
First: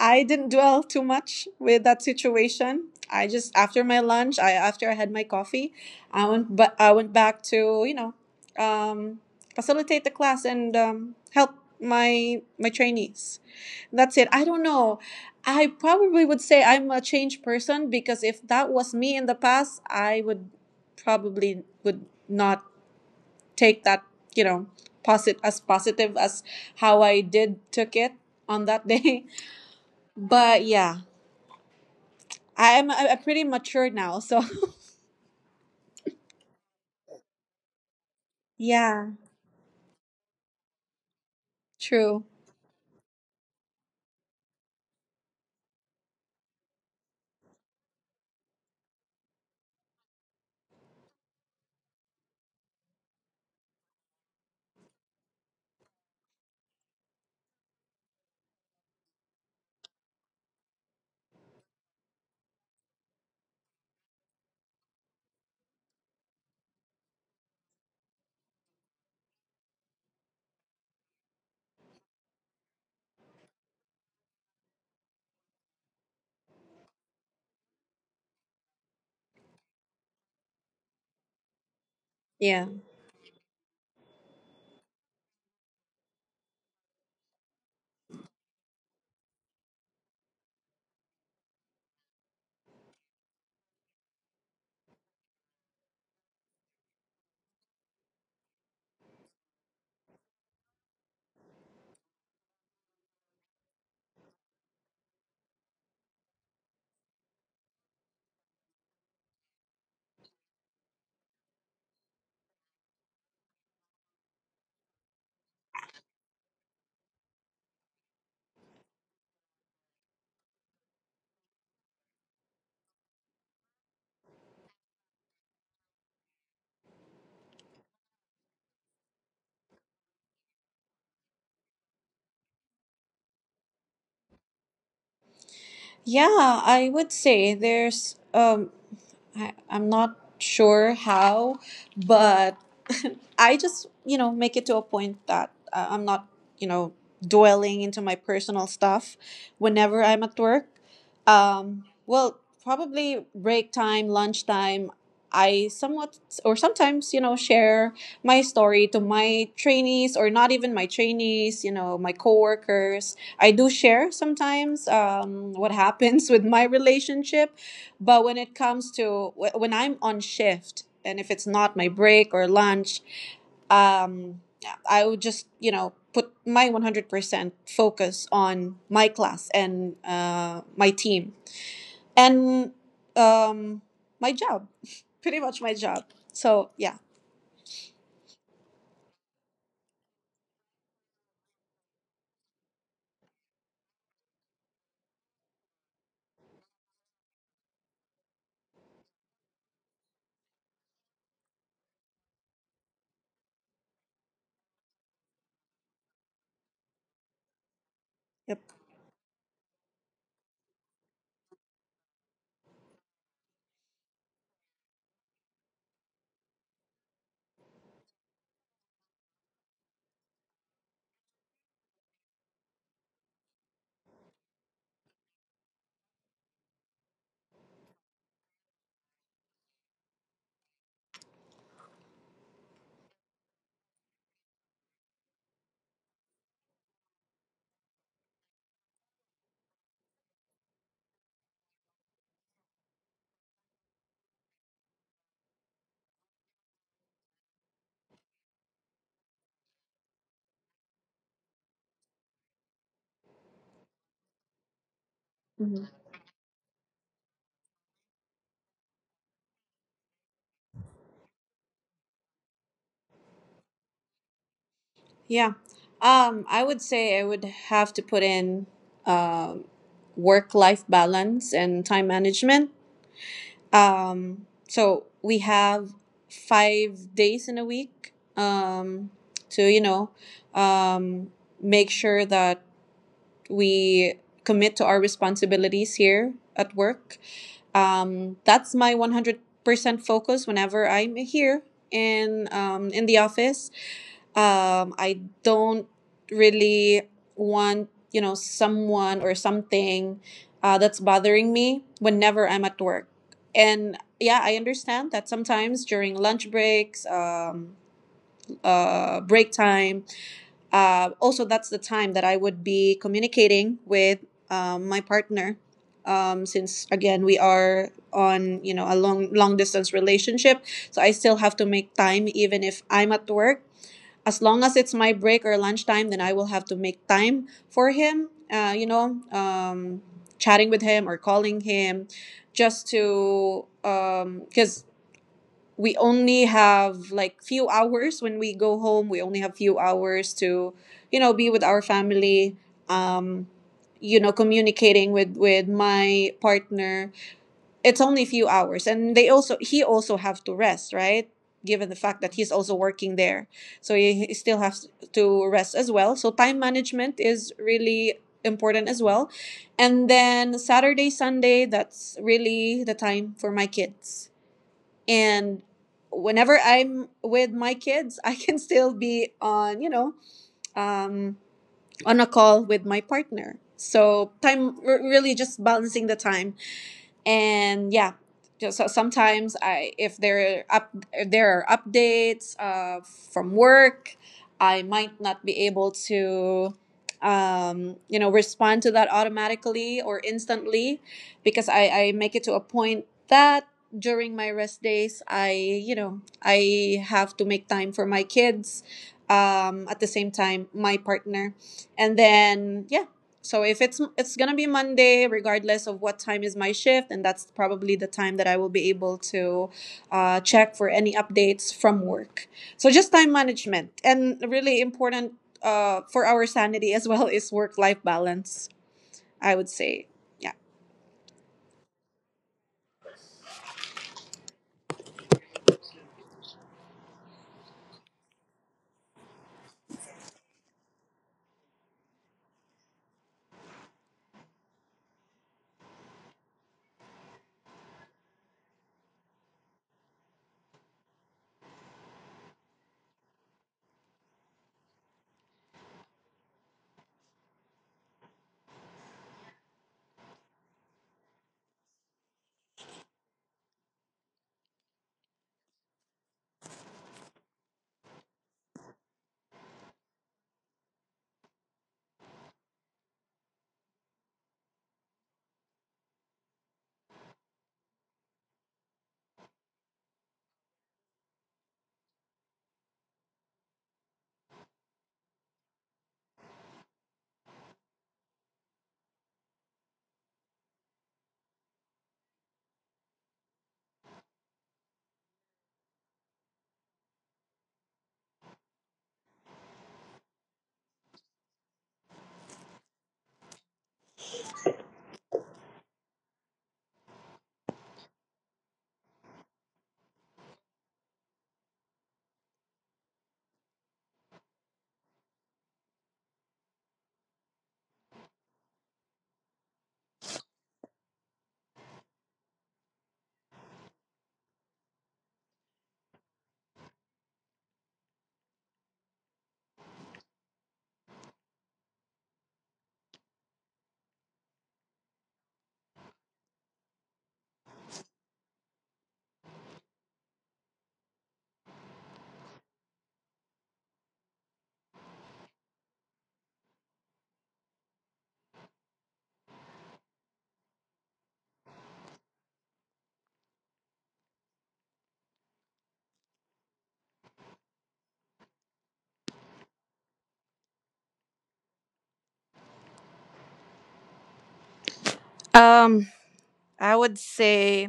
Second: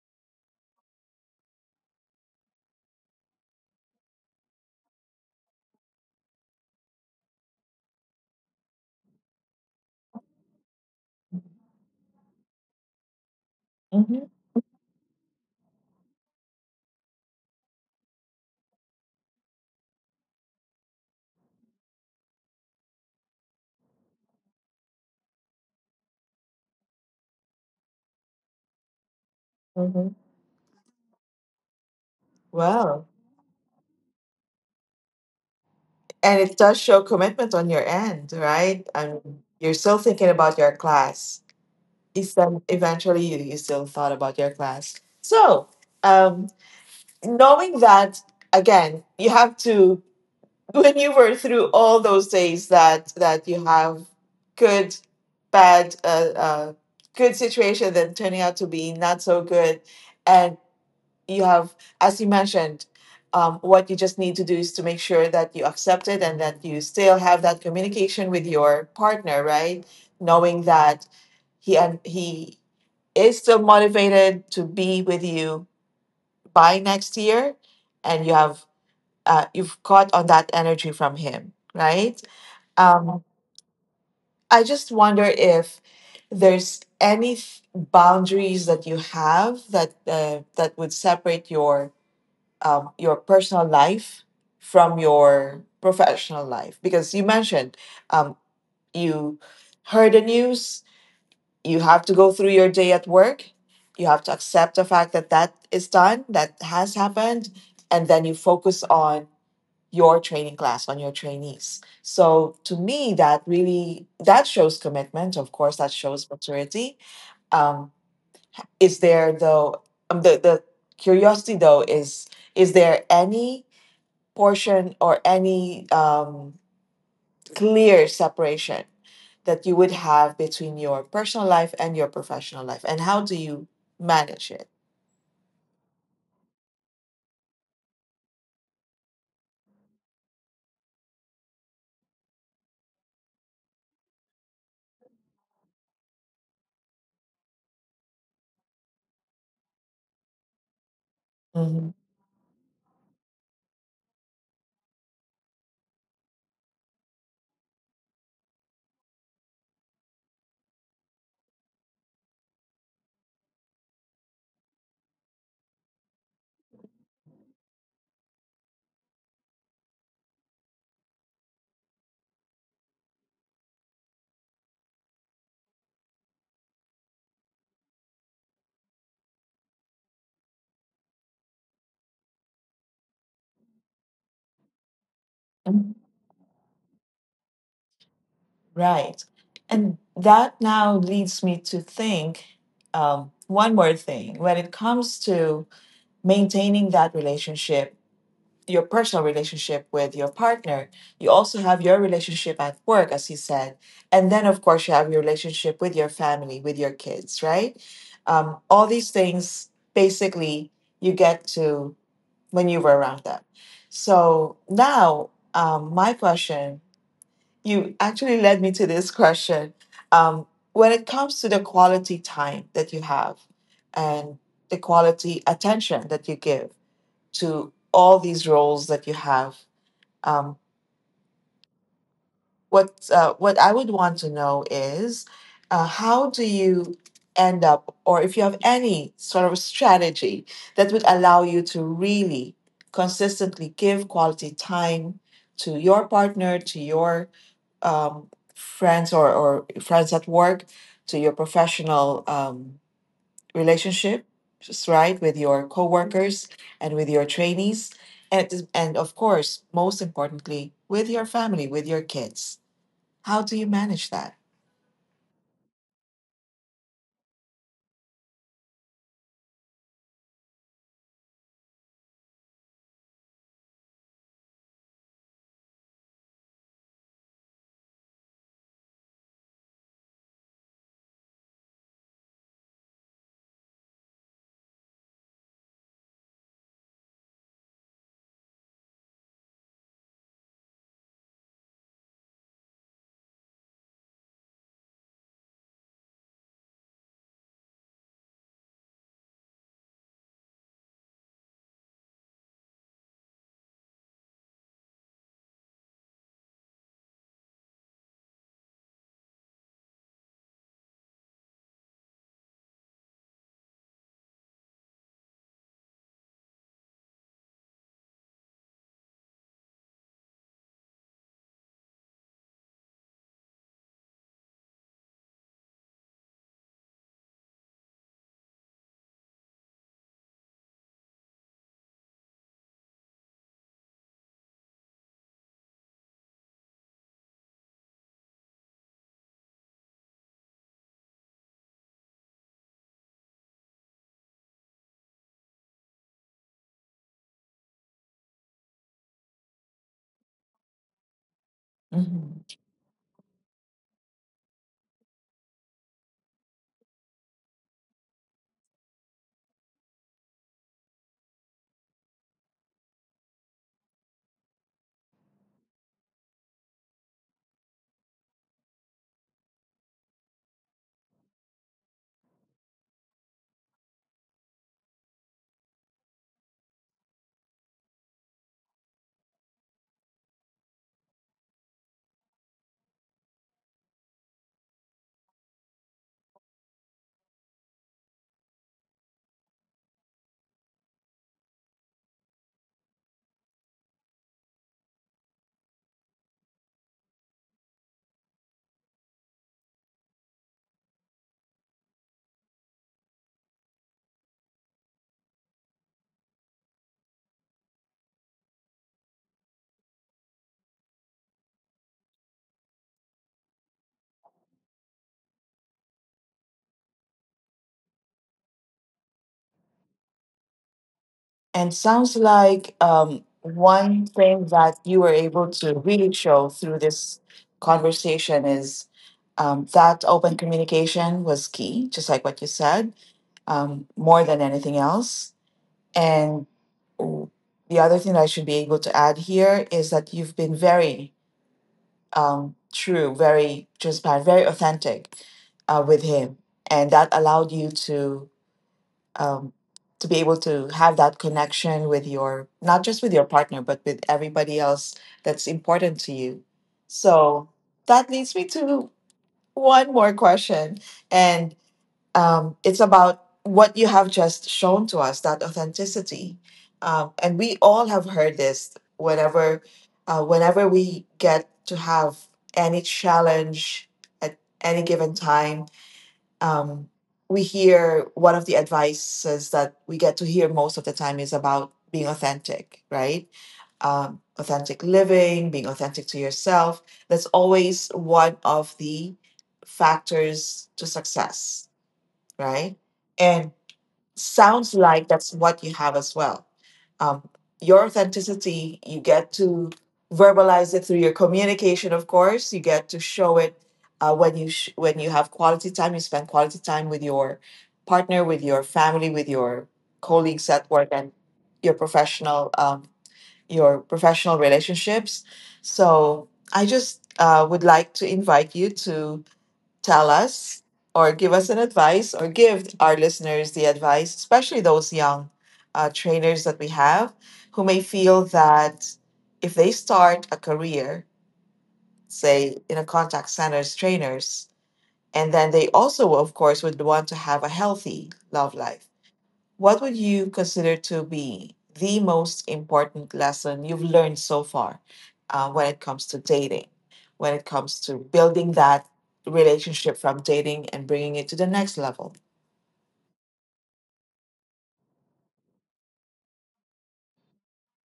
[SPEAKER 2] I didn't dwell too much with that situation. I just after my lunch, I after I had my coffee, I went back to, you know, um, facilitate the class and help my trainees. That's
[SPEAKER 1] Hmm.
[SPEAKER 2] it. I don't know. I probably would say I'm a changed person, because if that was me in the past, I would not take that, you know, posit as positive as how I did took it on that day.
[SPEAKER 1] Hmm.
[SPEAKER 2] But yeah, I am
[SPEAKER 1] Well,
[SPEAKER 2] I'm pretty mature now. So
[SPEAKER 1] and it does show commitment on your end, right? I
[SPEAKER 2] yeah,
[SPEAKER 1] mean, you're still thinking about your class.
[SPEAKER 2] true.
[SPEAKER 1] Is then eventually you still thought about your class. So, um, knowing that again, you have to when you were through all those days that you have good, bad, good situation, then turning out to be not so good, and you have, as you mentioned, what you just need to do is to make sure that you accept it and that you still have that communication with your partner, right? Knowing that he is still motivated to be with you by next year, and you have you've caught on that energy from him, right?
[SPEAKER 2] Yeah.
[SPEAKER 1] Um, I just wonder if there's any boundaries that you have that that would separate your personal life from your professional life? Because you mentioned um, you heard the news, you have to go through your day at work, you have to accept the fact that that is done, that has happened, and then you focus on your training class, on your trainees. So to me, that really that shows commitment. Of course, that shows maturity. Um, is there though, the curiosity though is there any portion or any clear separation that you would have between your personal life and your professional life, and how do you manage it?
[SPEAKER 2] Yeah, I would say there's I'm not sure how, but I just, you know, make it to a point that I'm not, you know, dwelling into my personal stuff whenever I'm at work. Well, probably break time, lunchtime, I somewhat or sometimes, you know, share my story to my trainees or not even my trainees, you know, my coworkers. I do share sometimes what happens with my relationship. But when it comes to when I'm on shift and if it's not my break or lunch, um, I would just, you know, put my 100% focus on my class and my team and um, my job, pretty much my
[SPEAKER 1] Mhm.
[SPEAKER 2] job. So, yeah.
[SPEAKER 1] Right. And that now leads me to think, one more thing. When it comes to maintaining that relationship, your personal relationship with your partner, you also have your relationship at work, as you said. And then, of course, you have your relationship with your family, with your kids, right?
[SPEAKER 2] Yep.
[SPEAKER 1] All these things basically you get to maneuver around them. So now, my question, you actually led me to this question. Um, when it comes to the quality time that you have and the quality attention that you give to all these roles that you have, um, what I would want to know is how do you end up, or if you have any sort of strategy that would allow you to really consistently give quality time to your partner, to your um, friends or friends at work, to your professional relationship, just right, with your
[SPEAKER 2] Mhm.
[SPEAKER 1] coworkers and with your trainees. And of course, most importantly, with your family, with your kids. How do you manage that?
[SPEAKER 2] Yeah. I would say I would have to put in um work life balance and time management. So we have 5 days in a week to, you know, um, make sure that we commit to our responsibilities here at work. That's my 100% focus whenever I'm here in, in the office. I don't really want, you know, someone or something that's bothering me whenever I'm at work. And yeah, I understand that sometimes during lunch breaks, break time, also that's the time that I would be communicating with my partner, since again we are on, you know, a long distance relationship. So I still have to make time even if I'm at work. As long as it's my break or lunchtime, then I will have to make time for him. You know, chatting with him or calling him, just to because we only have like few hours when we go home. We only have few hours to, you know, be with our family. Um, you know, communicating with my partner, it's only a few hours. And they also he also have to rest, right, given the fact that
[SPEAKER 1] Mhm.
[SPEAKER 2] he's also working there. So he still has to rest as well. So time management is really important as well. And then Saturday, Sunday, that's really the time for my kids. And whenever I'm with my kids, I can still be on, you know, um on a call with my partner. So time really just balancing the time. And yeah, just so sometimes I if there are up if there are updates from work, I might not be able to you know, respond to that automatically or instantly. Because I make it to a point that during my rest days, I you know, I have to make time for my kids, at the same time my partner. And then yeah, so if it's it's gonna be Monday, regardless of what time is my shift, and that's probably the time that I will be able to check for any updates from work. So just time management. And really important for our sanity as well is work life balance. I would say, yeah.
[SPEAKER 1] And sounds like one thing that you were able to really show through this conversation is that open communication was key, just like what you said, more than anything else. And w- the other thing that I should be able to add here is that you've been very true, very transparent, very authentic with him. And that allowed you um, to be able to have that connection with your, not just with your partner but with everybody else that's important to you. So that leads me to one more question. And it's about what you have just shown to us, that authenticity. And we all have heard this whenever whenever we get to have any challenge at any given time, um, we hear one of the advices that we get to hear most of the time is about being authentic, right? Authentic living, being authentic to yourself. That's always one of the factors to success, right? And sounds like that's what you have as well. Um, your authenticity, you get to verbalize it through your communication, of course. You get to show it when you when you have quality time. You spend quality time with your partner, with your family, with your colleagues at work, and your professional, your professional relationships. So I just would like to invite you to tell us, or give us an advice, or give our listeners the advice, especially those young trainers that we have who may feel that if they start a career, say in a contact center as trainers, and then they also, of course, would want to have a healthy love life. What would you consider to be the most important lesson you've learned so far when it comes to dating, when it comes to building that relationship from dating and bringing it to the next level?
[SPEAKER 2] Um, I would say,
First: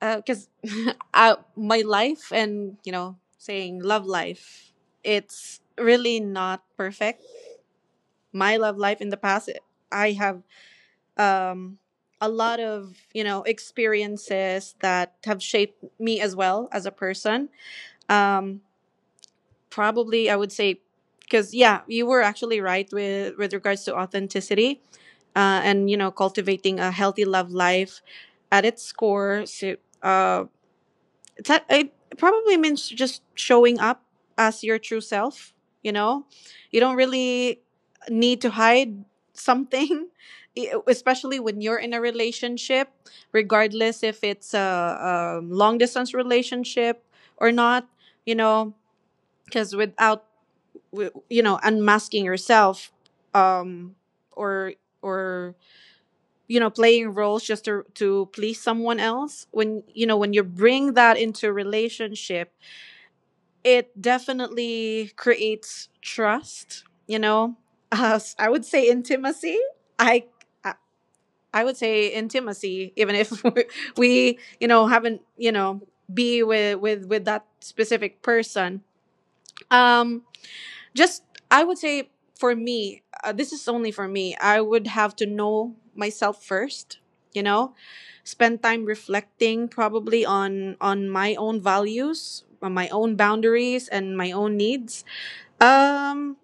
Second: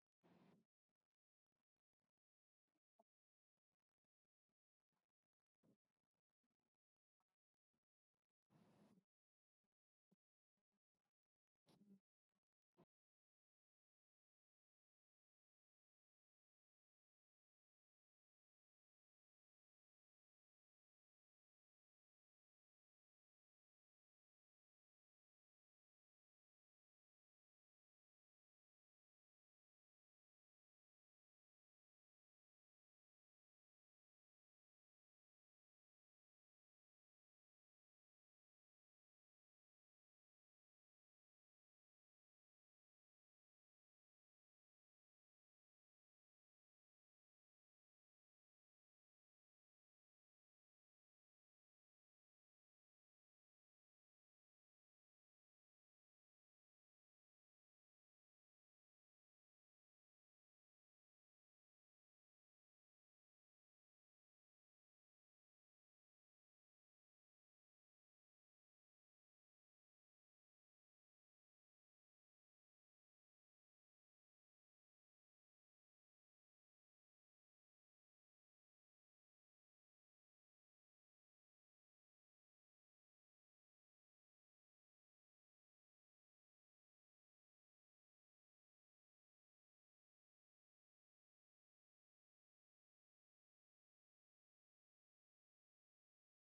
[SPEAKER 2] because my life and, you know, saying love life, it's really not perfect. My love life in the past, I have um, a lot of, you know, experiences that have shaped me as well as a person. Um, Probably, I would say, because yeah, you were actually right with regards to authenticity, and, you know, cultivating a healthy love life at its core. So, uh, that it probably means just showing up as your true self. You know, you don't really need to hide something. Especially when you're in a relationship, regardless if it's a long distance relationship or not. You know, because without you know, unmasking yourself, um or or you know, playing roles just to please someone else, when you know, when you bring that into a relationship, it definitely creates trust, you know. I would say intimacy. i i I would say intimacy, even if we, you know, haven't, you know, be with with that specific person. um just I would say for me, this is only for me, I would have to know myself first. You know, spend time reflecting probably on my own values, on my own boundaries, and my own needs. um,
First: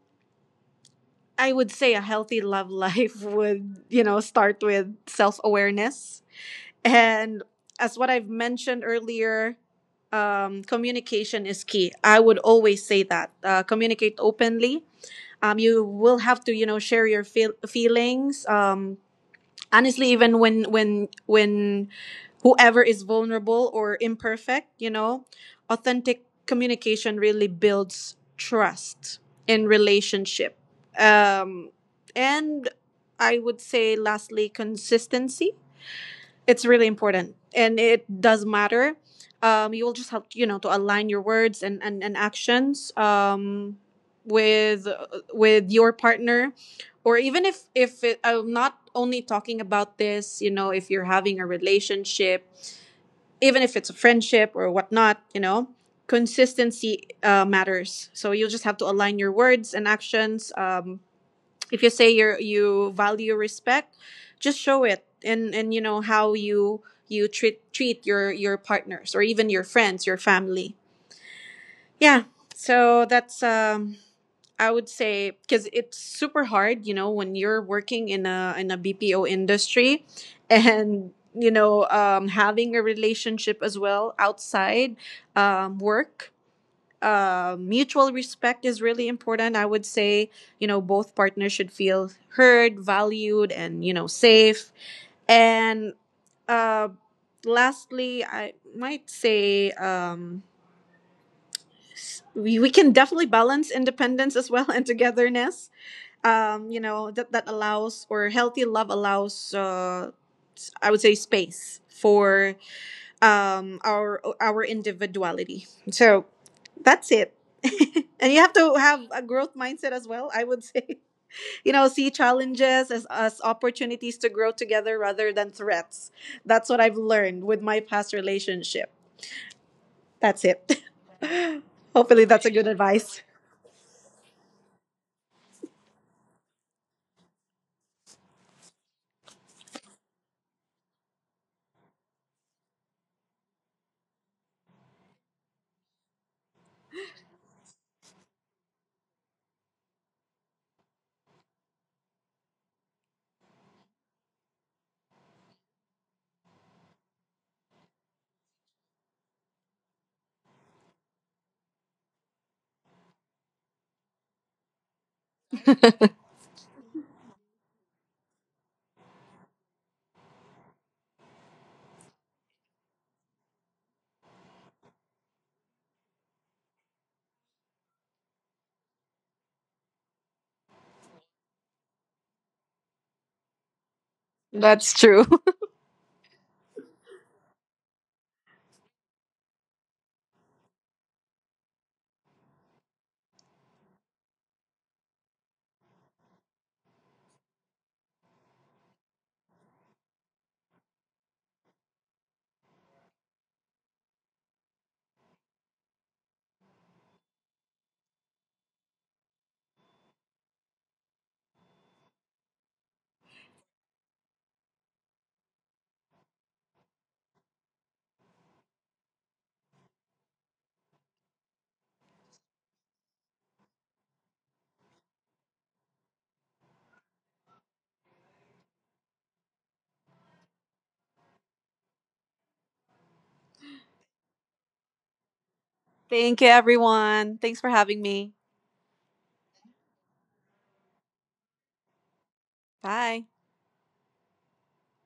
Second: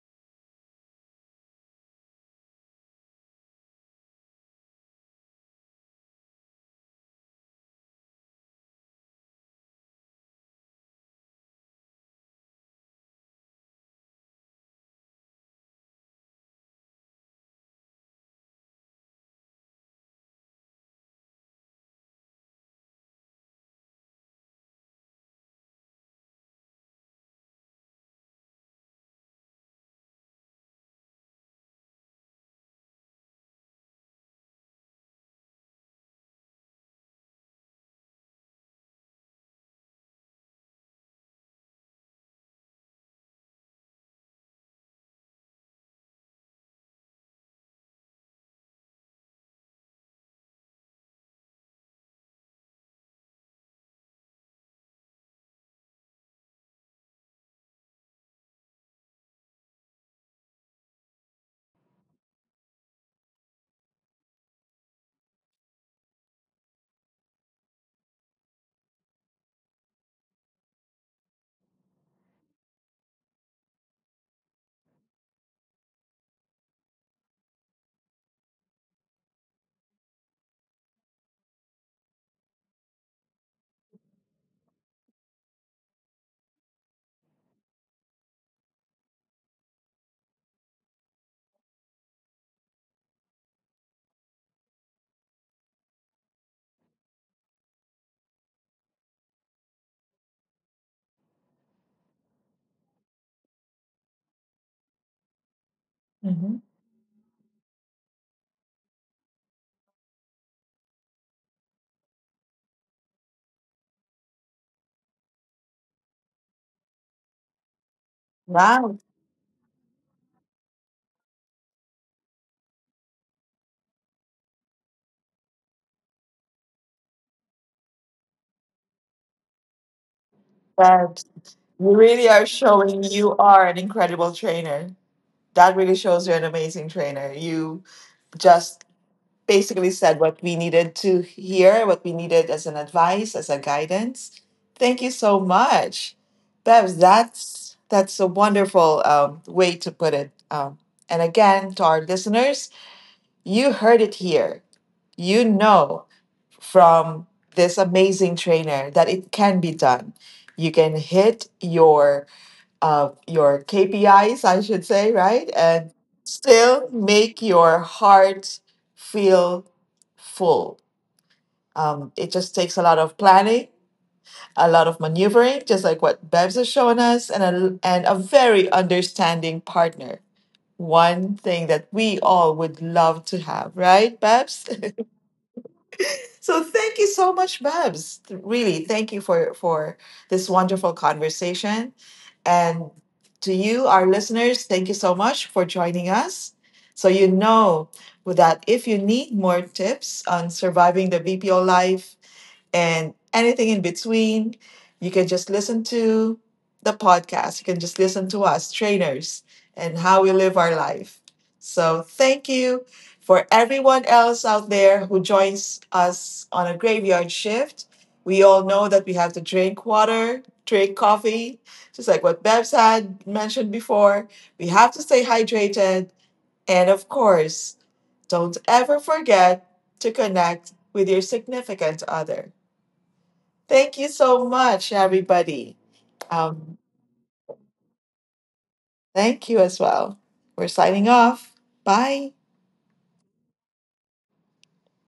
[SPEAKER 2] I would say a healthy love life would, you know, start with self awareness. And as what I've mentioned earlier, communication is key. I would always say that communicate openly. You will have to, you know, share your feelings. Honestly, even when when whoever is vulnerable or imperfect, you know, authentic communication really builds trust in relationship. Um, and I would say, lastly, consistency. It's really important and it does matter. You will just have, you know, to align your words and, and actions with your partner. Or even if it, I'm not only talking about this, you know, if you're having a relationship, even if it's a friendship or whatnot, you know, consistency matters. So you'll just have to align your words and actions. If you say you value respect, just show it, and you know how you treat your partners or even your friends, your family. Yeah. So that's I would say, because it's super hard, you know, when you're working in a BPO industry, and you know, having a relationship as well outside work. Mutual respect is really important. I would say, you know, both partners should feel heard, valued, and you know, safe. And uh, lastly, I might say we can definitely balance independence as well and togetherness.
[SPEAKER 1] Hmm.
[SPEAKER 2] You know, that that allows, or healthy love allows, I would say space for our individuality. So that's it. And you have to
[SPEAKER 1] Wow,
[SPEAKER 2] have a growth mindset as well. I would say, you know, see challenges as opportunities to grow together rather than threats. That's what I've learned with my past relationship. That's it.
[SPEAKER 1] that you
[SPEAKER 2] Hopefully,
[SPEAKER 1] really
[SPEAKER 2] that's
[SPEAKER 1] are
[SPEAKER 2] a good
[SPEAKER 1] showing
[SPEAKER 2] advice.
[SPEAKER 1] you are an incredible trainer. That really shows you're an amazing trainer. You just basically said what we needed to hear, what we needed as an advice, as a guidance. Thank you so much, Bevs. That's a wonderful way to put it. And again, to our listeners, you heard it here. You know, from this amazing trainer, that it can be done. You can hit your KPIs, I should say, right? And still make your heart feel full. It just takes a lot of planning, a lot of maneuvering, just like what Bebs has shown us, and a very understanding partner. One thing that we all would love to have, right,
[SPEAKER 2] That's
[SPEAKER 1] Bebs?
[SPEAKER 2] true.
[SPEAKER 1] So thank you so much, Babs. Really, thank you for this wonderful conversation. And to you, our listeners, thank you so much for joining us. So you know that if you need more tips on surviving the BPO life, and anything in between. You can just listen to the podcast. You can just listen to us, trainers, and how we live our life. So, thank you for everyone else out there who joins us on a graveyard shift. We all know that we have to drink water, drink coffee, just like what Bebs had mentioned before. We have to stay hydrated. And of course, don't ever forget to connect with your significant other. Thank you so much, everybody.
[SPEAKER 2] Thank you,
[SPEAKER 1] Um,
[SPEAKER 2] everyone. Thanks for having me.
[SPEAKER 1] Thank you as well. We're signing off. Bye.
[SPEAKER 2] Bye.